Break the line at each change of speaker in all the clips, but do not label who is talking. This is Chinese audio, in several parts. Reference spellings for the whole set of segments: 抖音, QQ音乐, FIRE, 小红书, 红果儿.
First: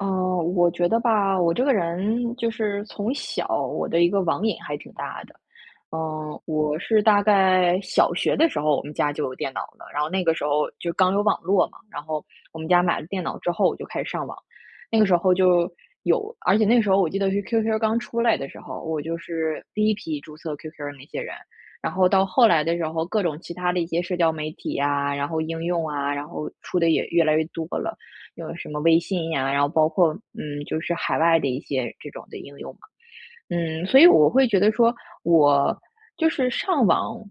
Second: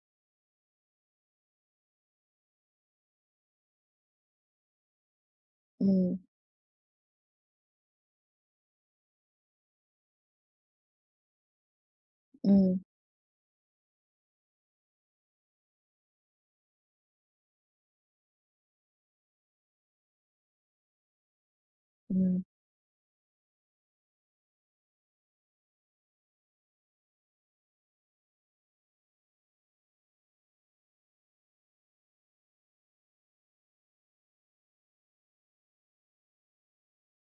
嗯，我觉得吧，我这个人就是从小我的一个网瘾还挺大的。
嗯
我是大概小学的时候，我们家就有电脑了，然后那个时候就刚有网络嘛，然后我们
嗯
家买了电脑之后，我就开始上网。那个时候就有，而且那个时候我记得是 QQ 刚出来的时候，我就是第一批注册 QQ 的那些人。然后到
嗯
后来的时候，各种其他的一些社交媒体啊，然后应用啊，然后出的也越来越多了。有什么微信呀，然后包括就是海外的一些这种的应用嘛。所以我会觉得说，我就是上网，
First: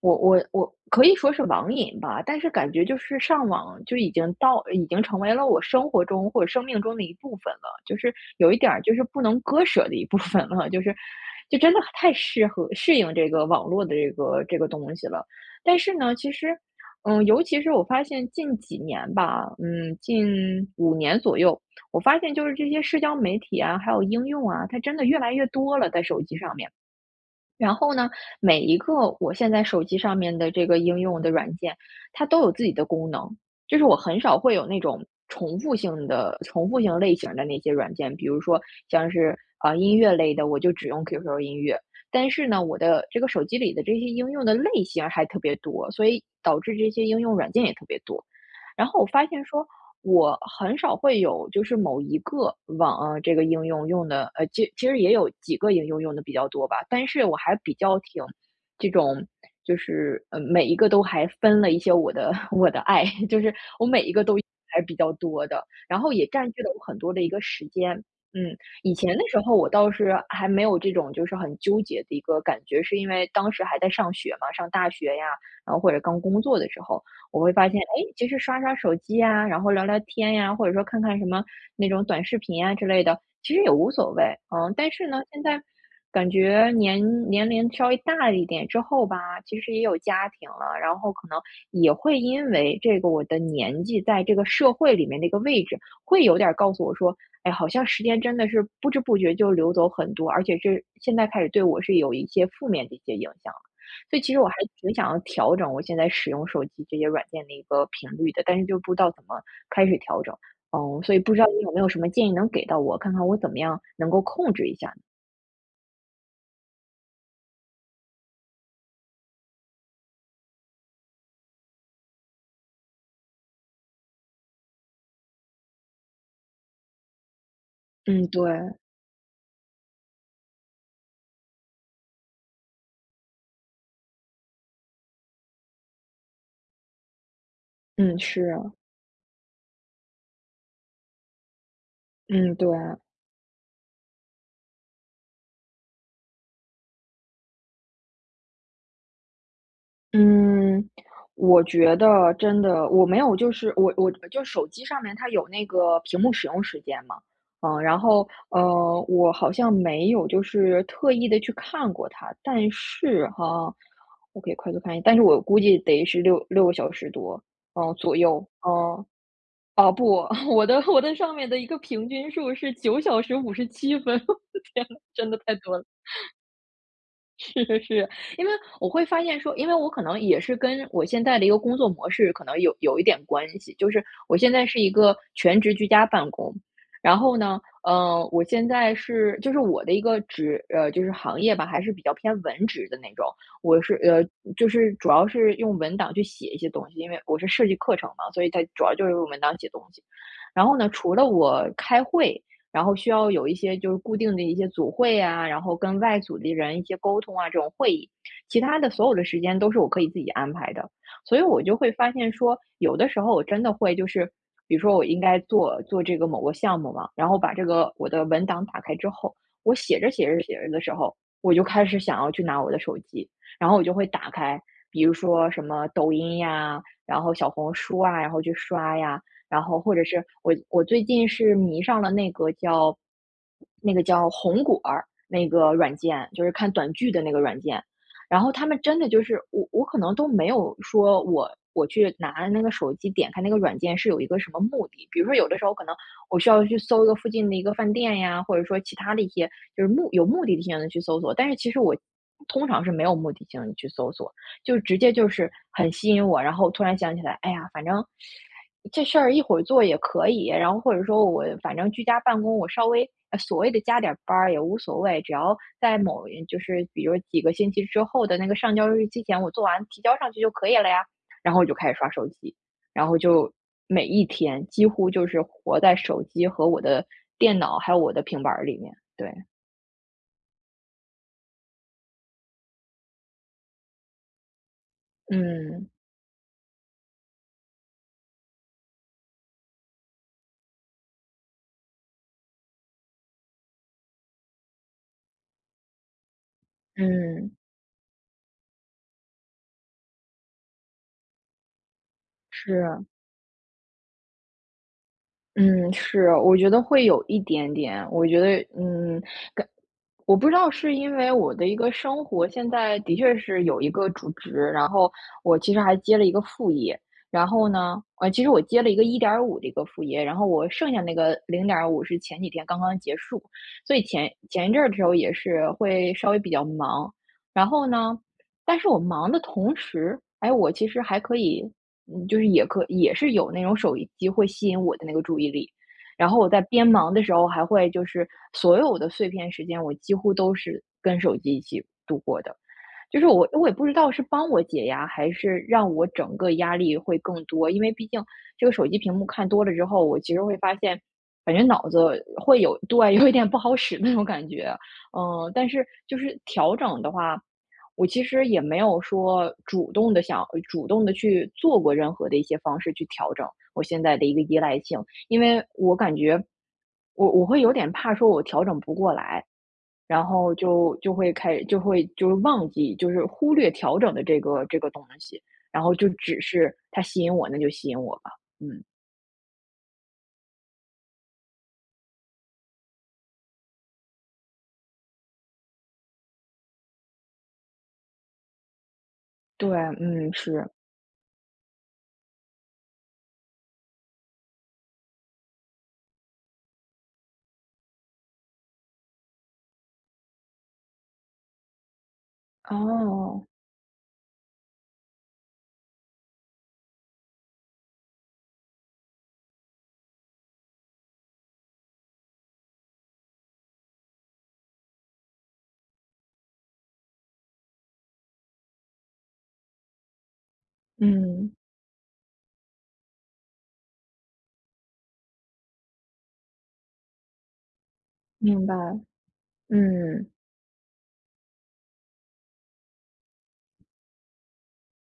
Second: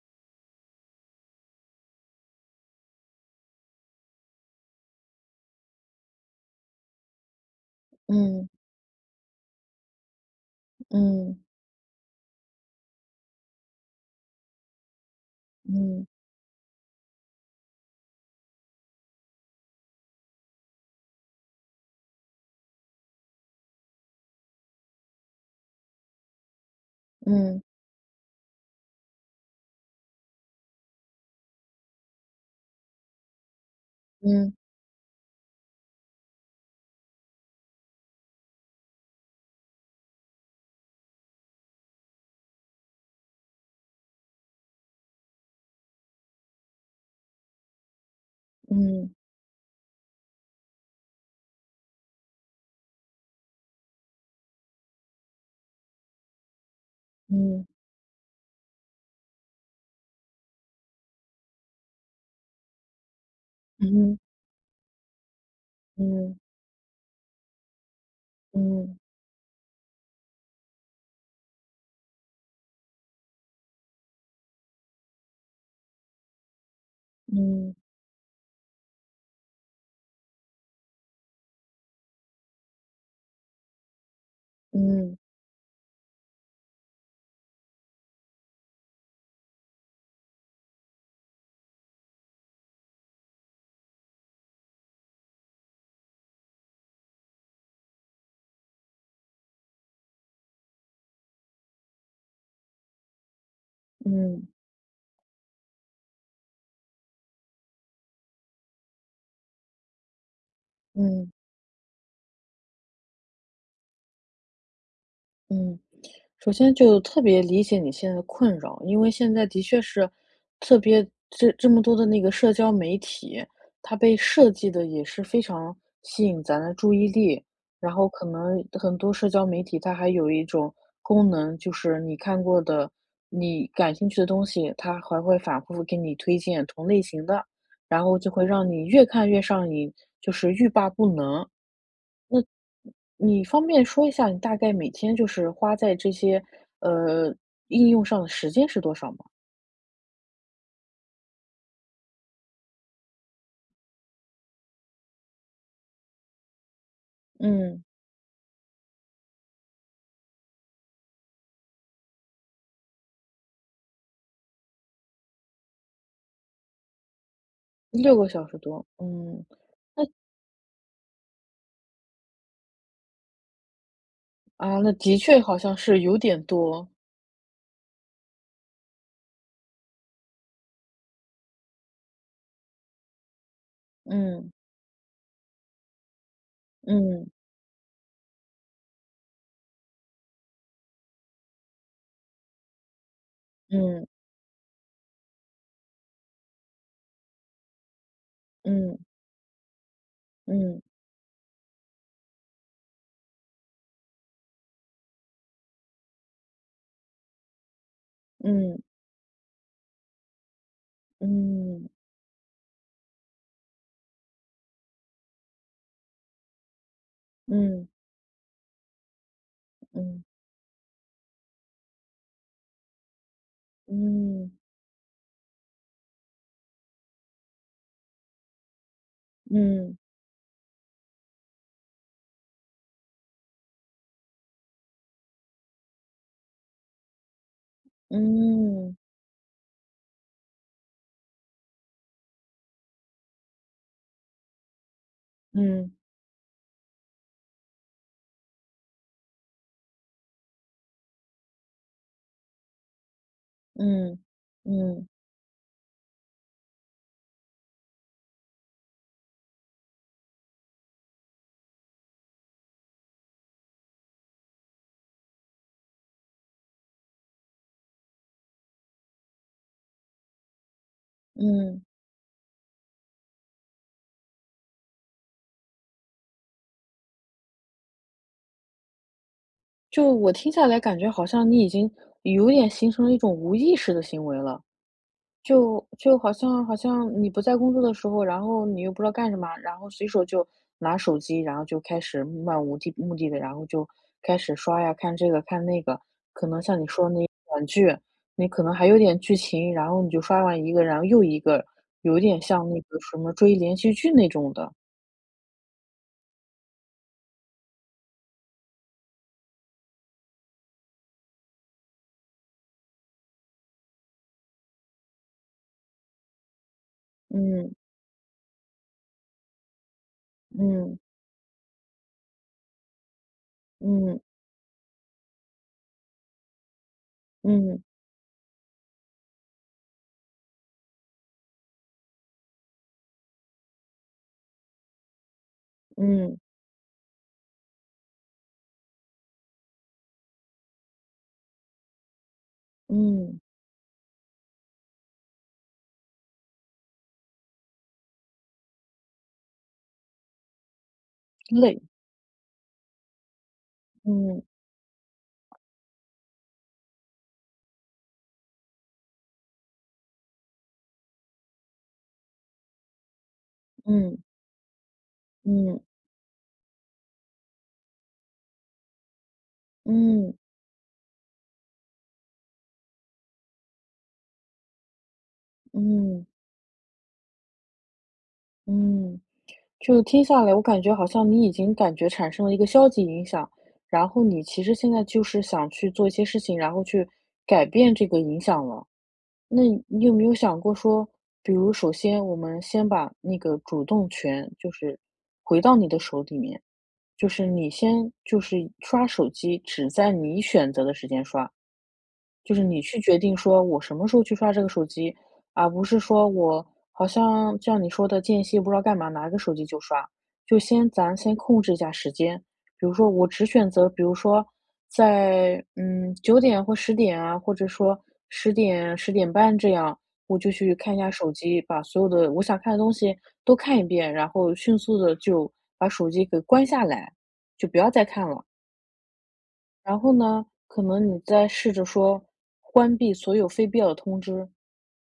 我可以说是网瘾吧，但是感觉就是上网就已经到，已经成为了我生活中或者生命中的一部分了，就是有
嗯
一点儿就是不能割舍的一部分了，就是
嗯
就真的太适应这个网络的这个东西了。但是
嗯
呢，其实尤其是我发现近几年吧，近5年左右，我发现就是这些社交媒体啊，还有应用啊，它真的越来越多了，在手机上面。
嗯
然后呢，每一个我现在手机上面的这个应用的软件，它都有自己的功能，就是我很少
嗯
会
嗯
有那种重复性的、重复性类型的那些软件，比如说像是啊、音乐类的，我就只用 QQ 音乐。但是呢，我的这个手机里的这些应用的类型还特别多，所以导致这些应用软件也特别多。然后我
嗯
发现说，我很少会有就是某一个这个应用用的其实也有几个应用用的比较多吧，但是我还
嗯
比较挺这种就是，每一个都还分了一些我的 我的爱，就是我每一
嗯
个都还比较多的，然后也
嗯
占据了我很多的一个时间。嗯，以
嗯
前的时候我倒是还没有这种就是很纠结的一个感觉，是因为当时还在上学嘛，上大学呀，然后或者刚工作的时候。我会发
嗯
现，哎，其实刷刷手机呀，然后聊聊天呀，或者说看看什么那种短视频啊之类的，其实也无所谓。但是
嗯
呢，现在感觉年龄稍微大了一点之后吧，其实也有家庭了，然后可能也会因为这个我的年纪在这个社会里面的一个位置，会有点儿告诉我说，哎，好像时间真的是不知不觉就流走很多，而且这现在开始对我是有一些负面的一些影响。所以其实我
嗯
还挺想要调整我现在使用手机这些软件的一个频率的，但是就不知道怎么开始调整。所以
嗯
不知道你有没有什么建议能给到我，看看我怎么样能够控制一下呢？
嗯。首先就特别理解你现在的困扰，因为现在的确是特别这么多的那个社交媒体，它被设计的也是非常吸引咱的注意力。然后可
嗯，对，
能很多社交媒体它还有一种功能，就是你看过的、你感兴趣的东西，它还会反复给你推荐同类型的，然
嗯，
后就会
是，
让你越看越上瘾，就是欲罢不能。
嗯，对。
你方便说一下你大概每天就是花在这些，呃，应用上的时间是多少吗？
嗯，我觉得真的我没有就是我就手机上面它有那个屏幕使用时间嘛，
嗯。
然后，我好像没有就是特意的去看过它，但是哈，我可以快速看一下，但是我估计得是六个小时多，左
六个
右，
小时多，嗯，
啊不，我的上面的一个平均数是9小时57分，
啊，
天
那
呐，
的
真的
确
太
好像
多了。
是有点多，
是是，是，因为我会发现说，因为我可能也是跟我现在的一个工作模式可能有一点关系，就是我
嗯，
现在是一个全职居家办公，然
嗯，
后呢，我现在是就是我的一个就是行业吧，还是比较偏文职的那种，我是
嗯，
呃就是主要是用文档去写一些东西，因为我是设计课程嘛，所以它主要
嗯，
就是用文档写东西。然后
嗯，
呢，除了我开会，然后需要有一些就是固定的一些组会啊，然后跟外组的人一些沟通啊，这种会议，其他的所有的时间都是我可以自己安排的。所以我就
嗯，
会发现说，有的时候我真的会就是，比如说我应该做做这个某个项目嘛，然后把这
嗯，
个我的文档打开之后，我写着
嗯，
写着写着的时候，我就开始想要去拿我的手机，然后我就会打
嗯，
开，比如说什么抖音呀，然后小红书啊，然后去刷呀，然后或
嗯，
者是我最近是迷上了那个叫红果儿那个软件，就是看短剧的那个软件。然后他们
嗯，嗯，
真的就是我可能都没有说我去拿那个手机点开那个软件是有一个什么目的，比如说有的时候可
嗯，
能我需要去搜一个附近的一个饭店呀，或者说其他的一些就是有目的性的去搜索，但是其实我通常是没有目的性的去搜
嗯，
索。就直
嗯，
接就是很吸引我，然后突然想起来，哎呀，反正这事儿一会儿做也可以，然后或者说我反正居家办公，我稍微所谓的加点班儿也无所谓，只要在就是比如几个星期之后的那个上交日期前，我做完提交上去就可以了呀。然后我就
嗯。
开始刷手机，然后就每一天几乎就是活在手机和我的电脑还有我的平板儿里面。对，
就我听下来感觉好像你已经有点形成了一种无意识的行为了。就
嗯
就好像你不在工作的时候，然后你又不知道干什么，然后随手就拿手机，然后就开始漫无地目的的，然后就开始刷呀，看这个看那个。可能像你说的那
嗯，
短剧，你可能还有点剧情，然后你就刷完一个，然后又一个，有点像那个
是。
什么追连续剧那种的。
嗯，是，我觉得会有一点点。我觉得，感我不知道是因为我的一个生活现在的确是有一个主职，然后我其实还接了一个副业，然后
嗯
呢，其实我接了一个1.5的一个副业，然后我剩
嗯
下那个零0五是前几天刚刚结束，所以
嗯
前一阵儿的时候也是会稍微比较忙。然
嗯
后呢，但是我忙的同时，哎，我其实还可以，就是也是有那种手机会吸引我的那个注意力，然
嗯
后我在边忙的时候还会就是所有的碎片时间，我几乎都是跟手机一起度过的。就是
嗯，
我也不知道是帮我解压，还是让我整个压力会更多，因为毕竟这个手机屏幕看多了之后，我其实会发现，感觉
累，
脑子会有，对，有一点不好使那种
嗯
感觉啊。但是就是调整的话，我其实也没有说主动的去做过任何的一些方式去调整我现在
嗯
的一个依赖性。因为
嗯
我感觉我会有点怕说我调整不过来，然
嗯嗯
后就会开始就会就是忘记，就是忽略调整的这个东西，然后就
嗯。
只是它吸引我，那就吸引我吧。嗯，
嗯就听下来，我感觉好像你已经感觉产生了一个消极影响，然后你其实现在就是想去做一些事情，然后去改变这个影响了。那
对，
你有没
嗯，
有想
是。
过说，比如首先我们先把那个主动权就是回到你的手里面，就是你先就是刷手机，只在你选择的时间刷，就是你去决定
哦，
说我什么时候去刷这个手机，而不是说我好像像你说的间隙不知道干嘛，拿个手机就刷。就先咱先控制一下时间，比如说我只选择，比如说在九点或十点啊，或者说十点十点半这样，我就去看一下手
嗯，
机，把所有的我想看的东西都看一遍，然后迅速的就把手机给关下来，就不要再看了。
明白，
然后
嗯，
呢，可能你再试着说关闭所有非必要的通知，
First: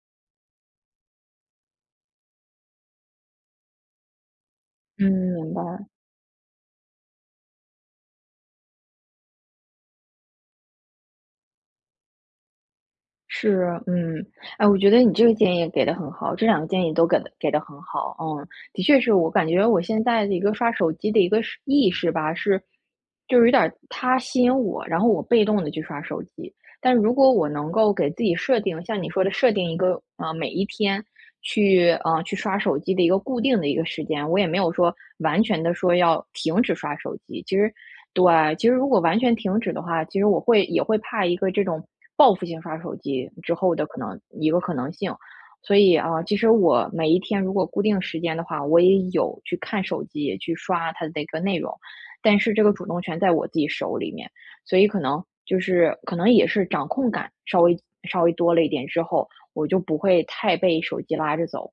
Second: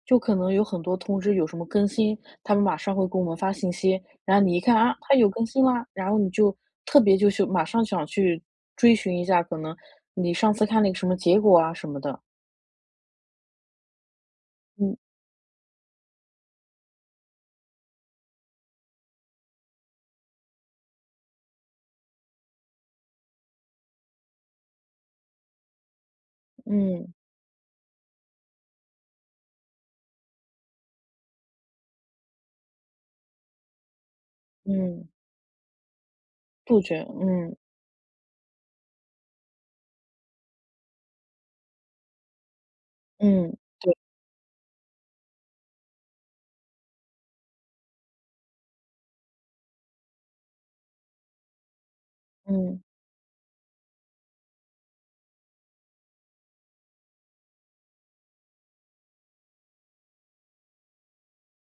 就可能有很多通知有什么更新，他们马上会给我们发信息，然后你一看啊，
嗯，
它有更
明白。
新啦，然后你就特别就是马上想去追寻一下，可能你上次看了一个什么结果啊什么的。
是，嗯，哎，我觉得
嗯
你这个建议给的很好，这两个建议都给的很好，嗯，的确是我感觉我现在的一个刷手机的一个是意识吧，是就是有点儿它吸引我，然后我被动的去刷手机，但如
嗯
果我能够给自己设定，像你说的设定一个每一天去去刷手机的一个固定的一个时间，我也没有说
嗯，
完全的说要停止
杜
刷
绝，
手机。其
嗯
实，对，其实如果完全停止的话，其实我会也会怕一个这种报复性刷手机之
嗯，
后的
对，
可能一个可能性。所以啊，其实我每一天如果固定时间的话，我也有去看手机，去刷它的一个内容，但是这个
嗯
主动权在我自己手里面。所以可能就是可能也是掌控感稍微多了一点之后，我就不会太被手机拉着走。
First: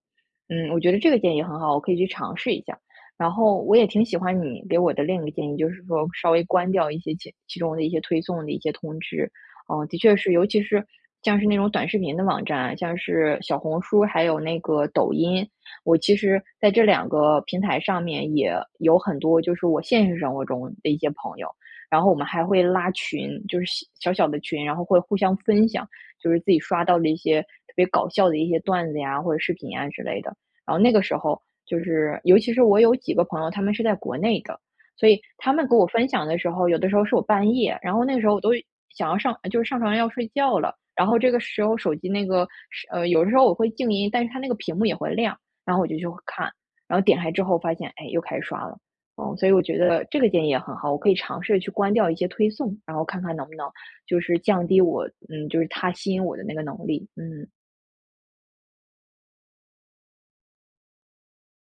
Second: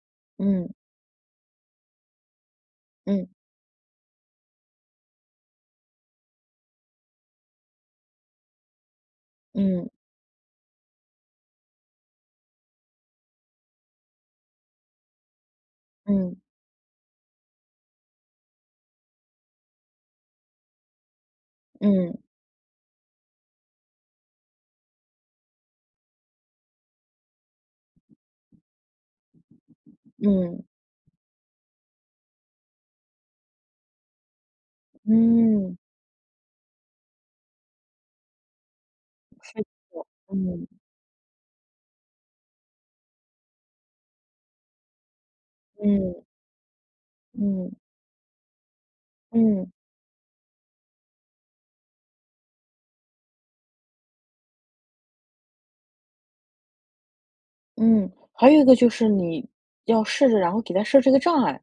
嗯，
嗯
我觉得这个建议很好，我可以去尝试一下。
嗯
然后我也挺喜欢你给我的另一个建议，就是说稍微关掉一些其中的一些推送的一些通知。嗯，
嗯
的确是，尤其是像是那种短视频的网站啊，像是小红书还有那个抖音，我其
嗯
实在这两个平台上面也有很多就是我现实生活中的一些朋友，然后我
嗯
们还会拉群，就是小小的群，然后会互相分享，就是自己刷到的一些特别搞笑的一些段子呀，或者视频呀之类的。
嗯
然后那个时候就是，尤其是我有几个朋友，他们是在国内的，所以他们给
嗯，
我分享的时候，有的时候是我半夜，然后那个时候我都想要上，就
是，
是上床要睡觉
嗯
了。然后这个时候手机那个是，有的时候我会静音，但是它那个屏幕也会亮，然后我就去
嗯
看，然后点开之后
嗯
发现，哎，又开始刷了。哦，所以我
嗯。
觉得这个建议也很好，我可以尝试去关掉一些推送，然后看看能不能就是降低我，嗯，就是它吸引我的那个能力。嗯，
嗯，还有一个就是你要试着，然后给它设置一个障碍，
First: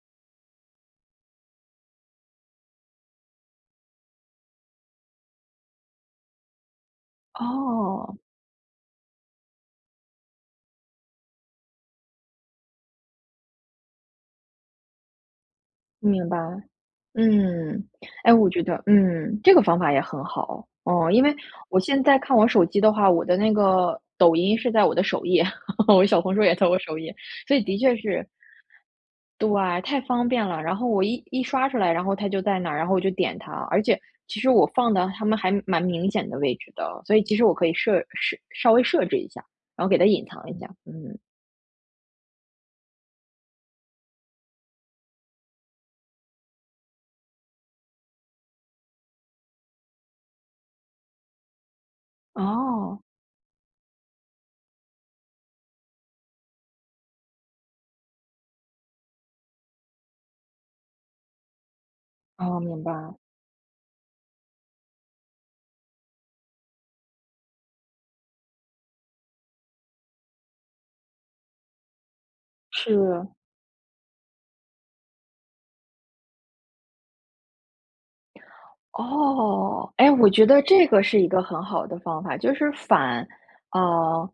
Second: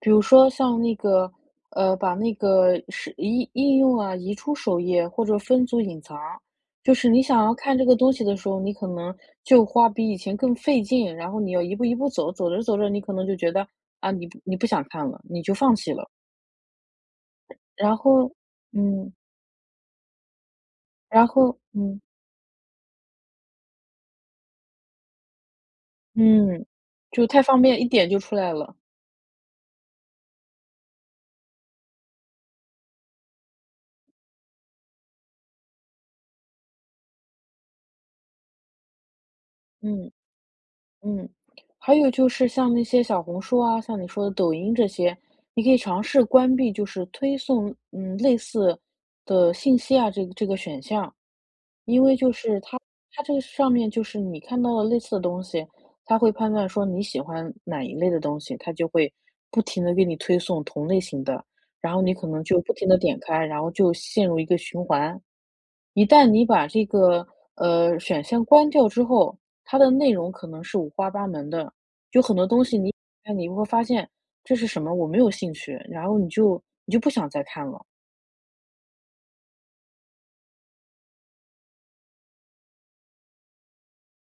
比如说像那个，把那个是应用啊移出首页或者分组隐藏，就是你想要看这个东
哦，
西的时候，你可能就花比以前更费劲，然后你要一步一步走，走着走着你可能就觉得啊，你不想看了，你就放弃了，
明白。嗯，
然后
哎，我觉得，
嗯，
嗯，这个方法也很好。哦，因
然
为
后
我
嗯
现在看我手机的话，我的那个抖音是在我的首页，我小红书也
嗯，
在我首页，
就太
所
方
以的
便，一
确
点就
是，
出来了，
对，太方便了。然后我一刷出来，然后它就在那儿，然后我就点它。而且其实我放的它们还蛮明显的位置的，所以其实我可以稍微设置一下，然后给它
嗯。
隐藏一下。嗯，
嗯，还有就是像那些小红书啊，像你说的抖音这些，你可以尝试关闭，就是推送，类似的信息啊，这个选项，因为就是它
哦，
它这个上面就是你看到了类似的东西，它会判断说你喜欢哪一类的东西，它就会不停的给你推送同类型的，然后你可能
哦，
就不
明
停
白，
的点开，然后就陷入一个循环。一旦你把这个选项关掉之后，它的内容可能是五花八门的，有很多东西你
是。
看你会发现这是什么，我没有兴趣，然后你就不想再看了。
哦，哎，我觉得这个是一个很好的方法，就是反，呃，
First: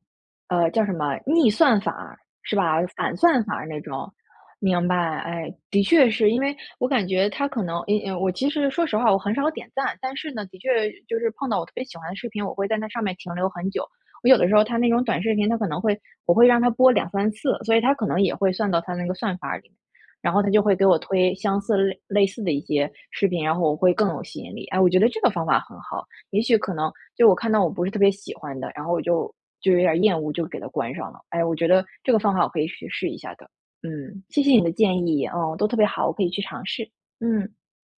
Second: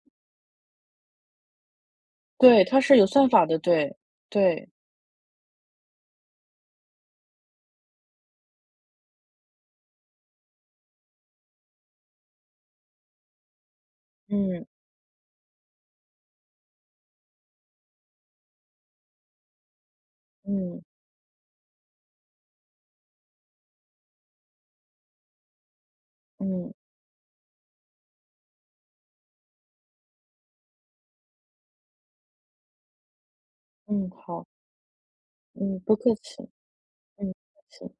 叫什么逆算法是
对，
吧？
它是有
反
算
算
法的，
法那
对，
种，
对，
明白？哎，的确是因为我感觉他可能，嗯嗯，我其实说实话，我很少点赞，但是呢，的确就是碰到我特别喜欢的视频，我会在那上面停留很久。我有的时候
嗯，
他那种短视频，他可能会，我会让他播2 3次，所以他可能也会算到他那个算法里。然后他就会
嗯，
给我推相似类似的一些视频，然后我会更有吸引力。哎，我觉得这个方法很好，也许可
嗯，
能就我看到我不是特别喜欢的，然后我就有点厌恶，就给它关上了。哎，我觉得这个方法我可以去试一下的。
嗯，
嗯，谢
好，
谢你的建议，嗯，都特
嗯，
别
不
好，我
客
可以
气，
去尝试。
嗯，
嗯。
不客气。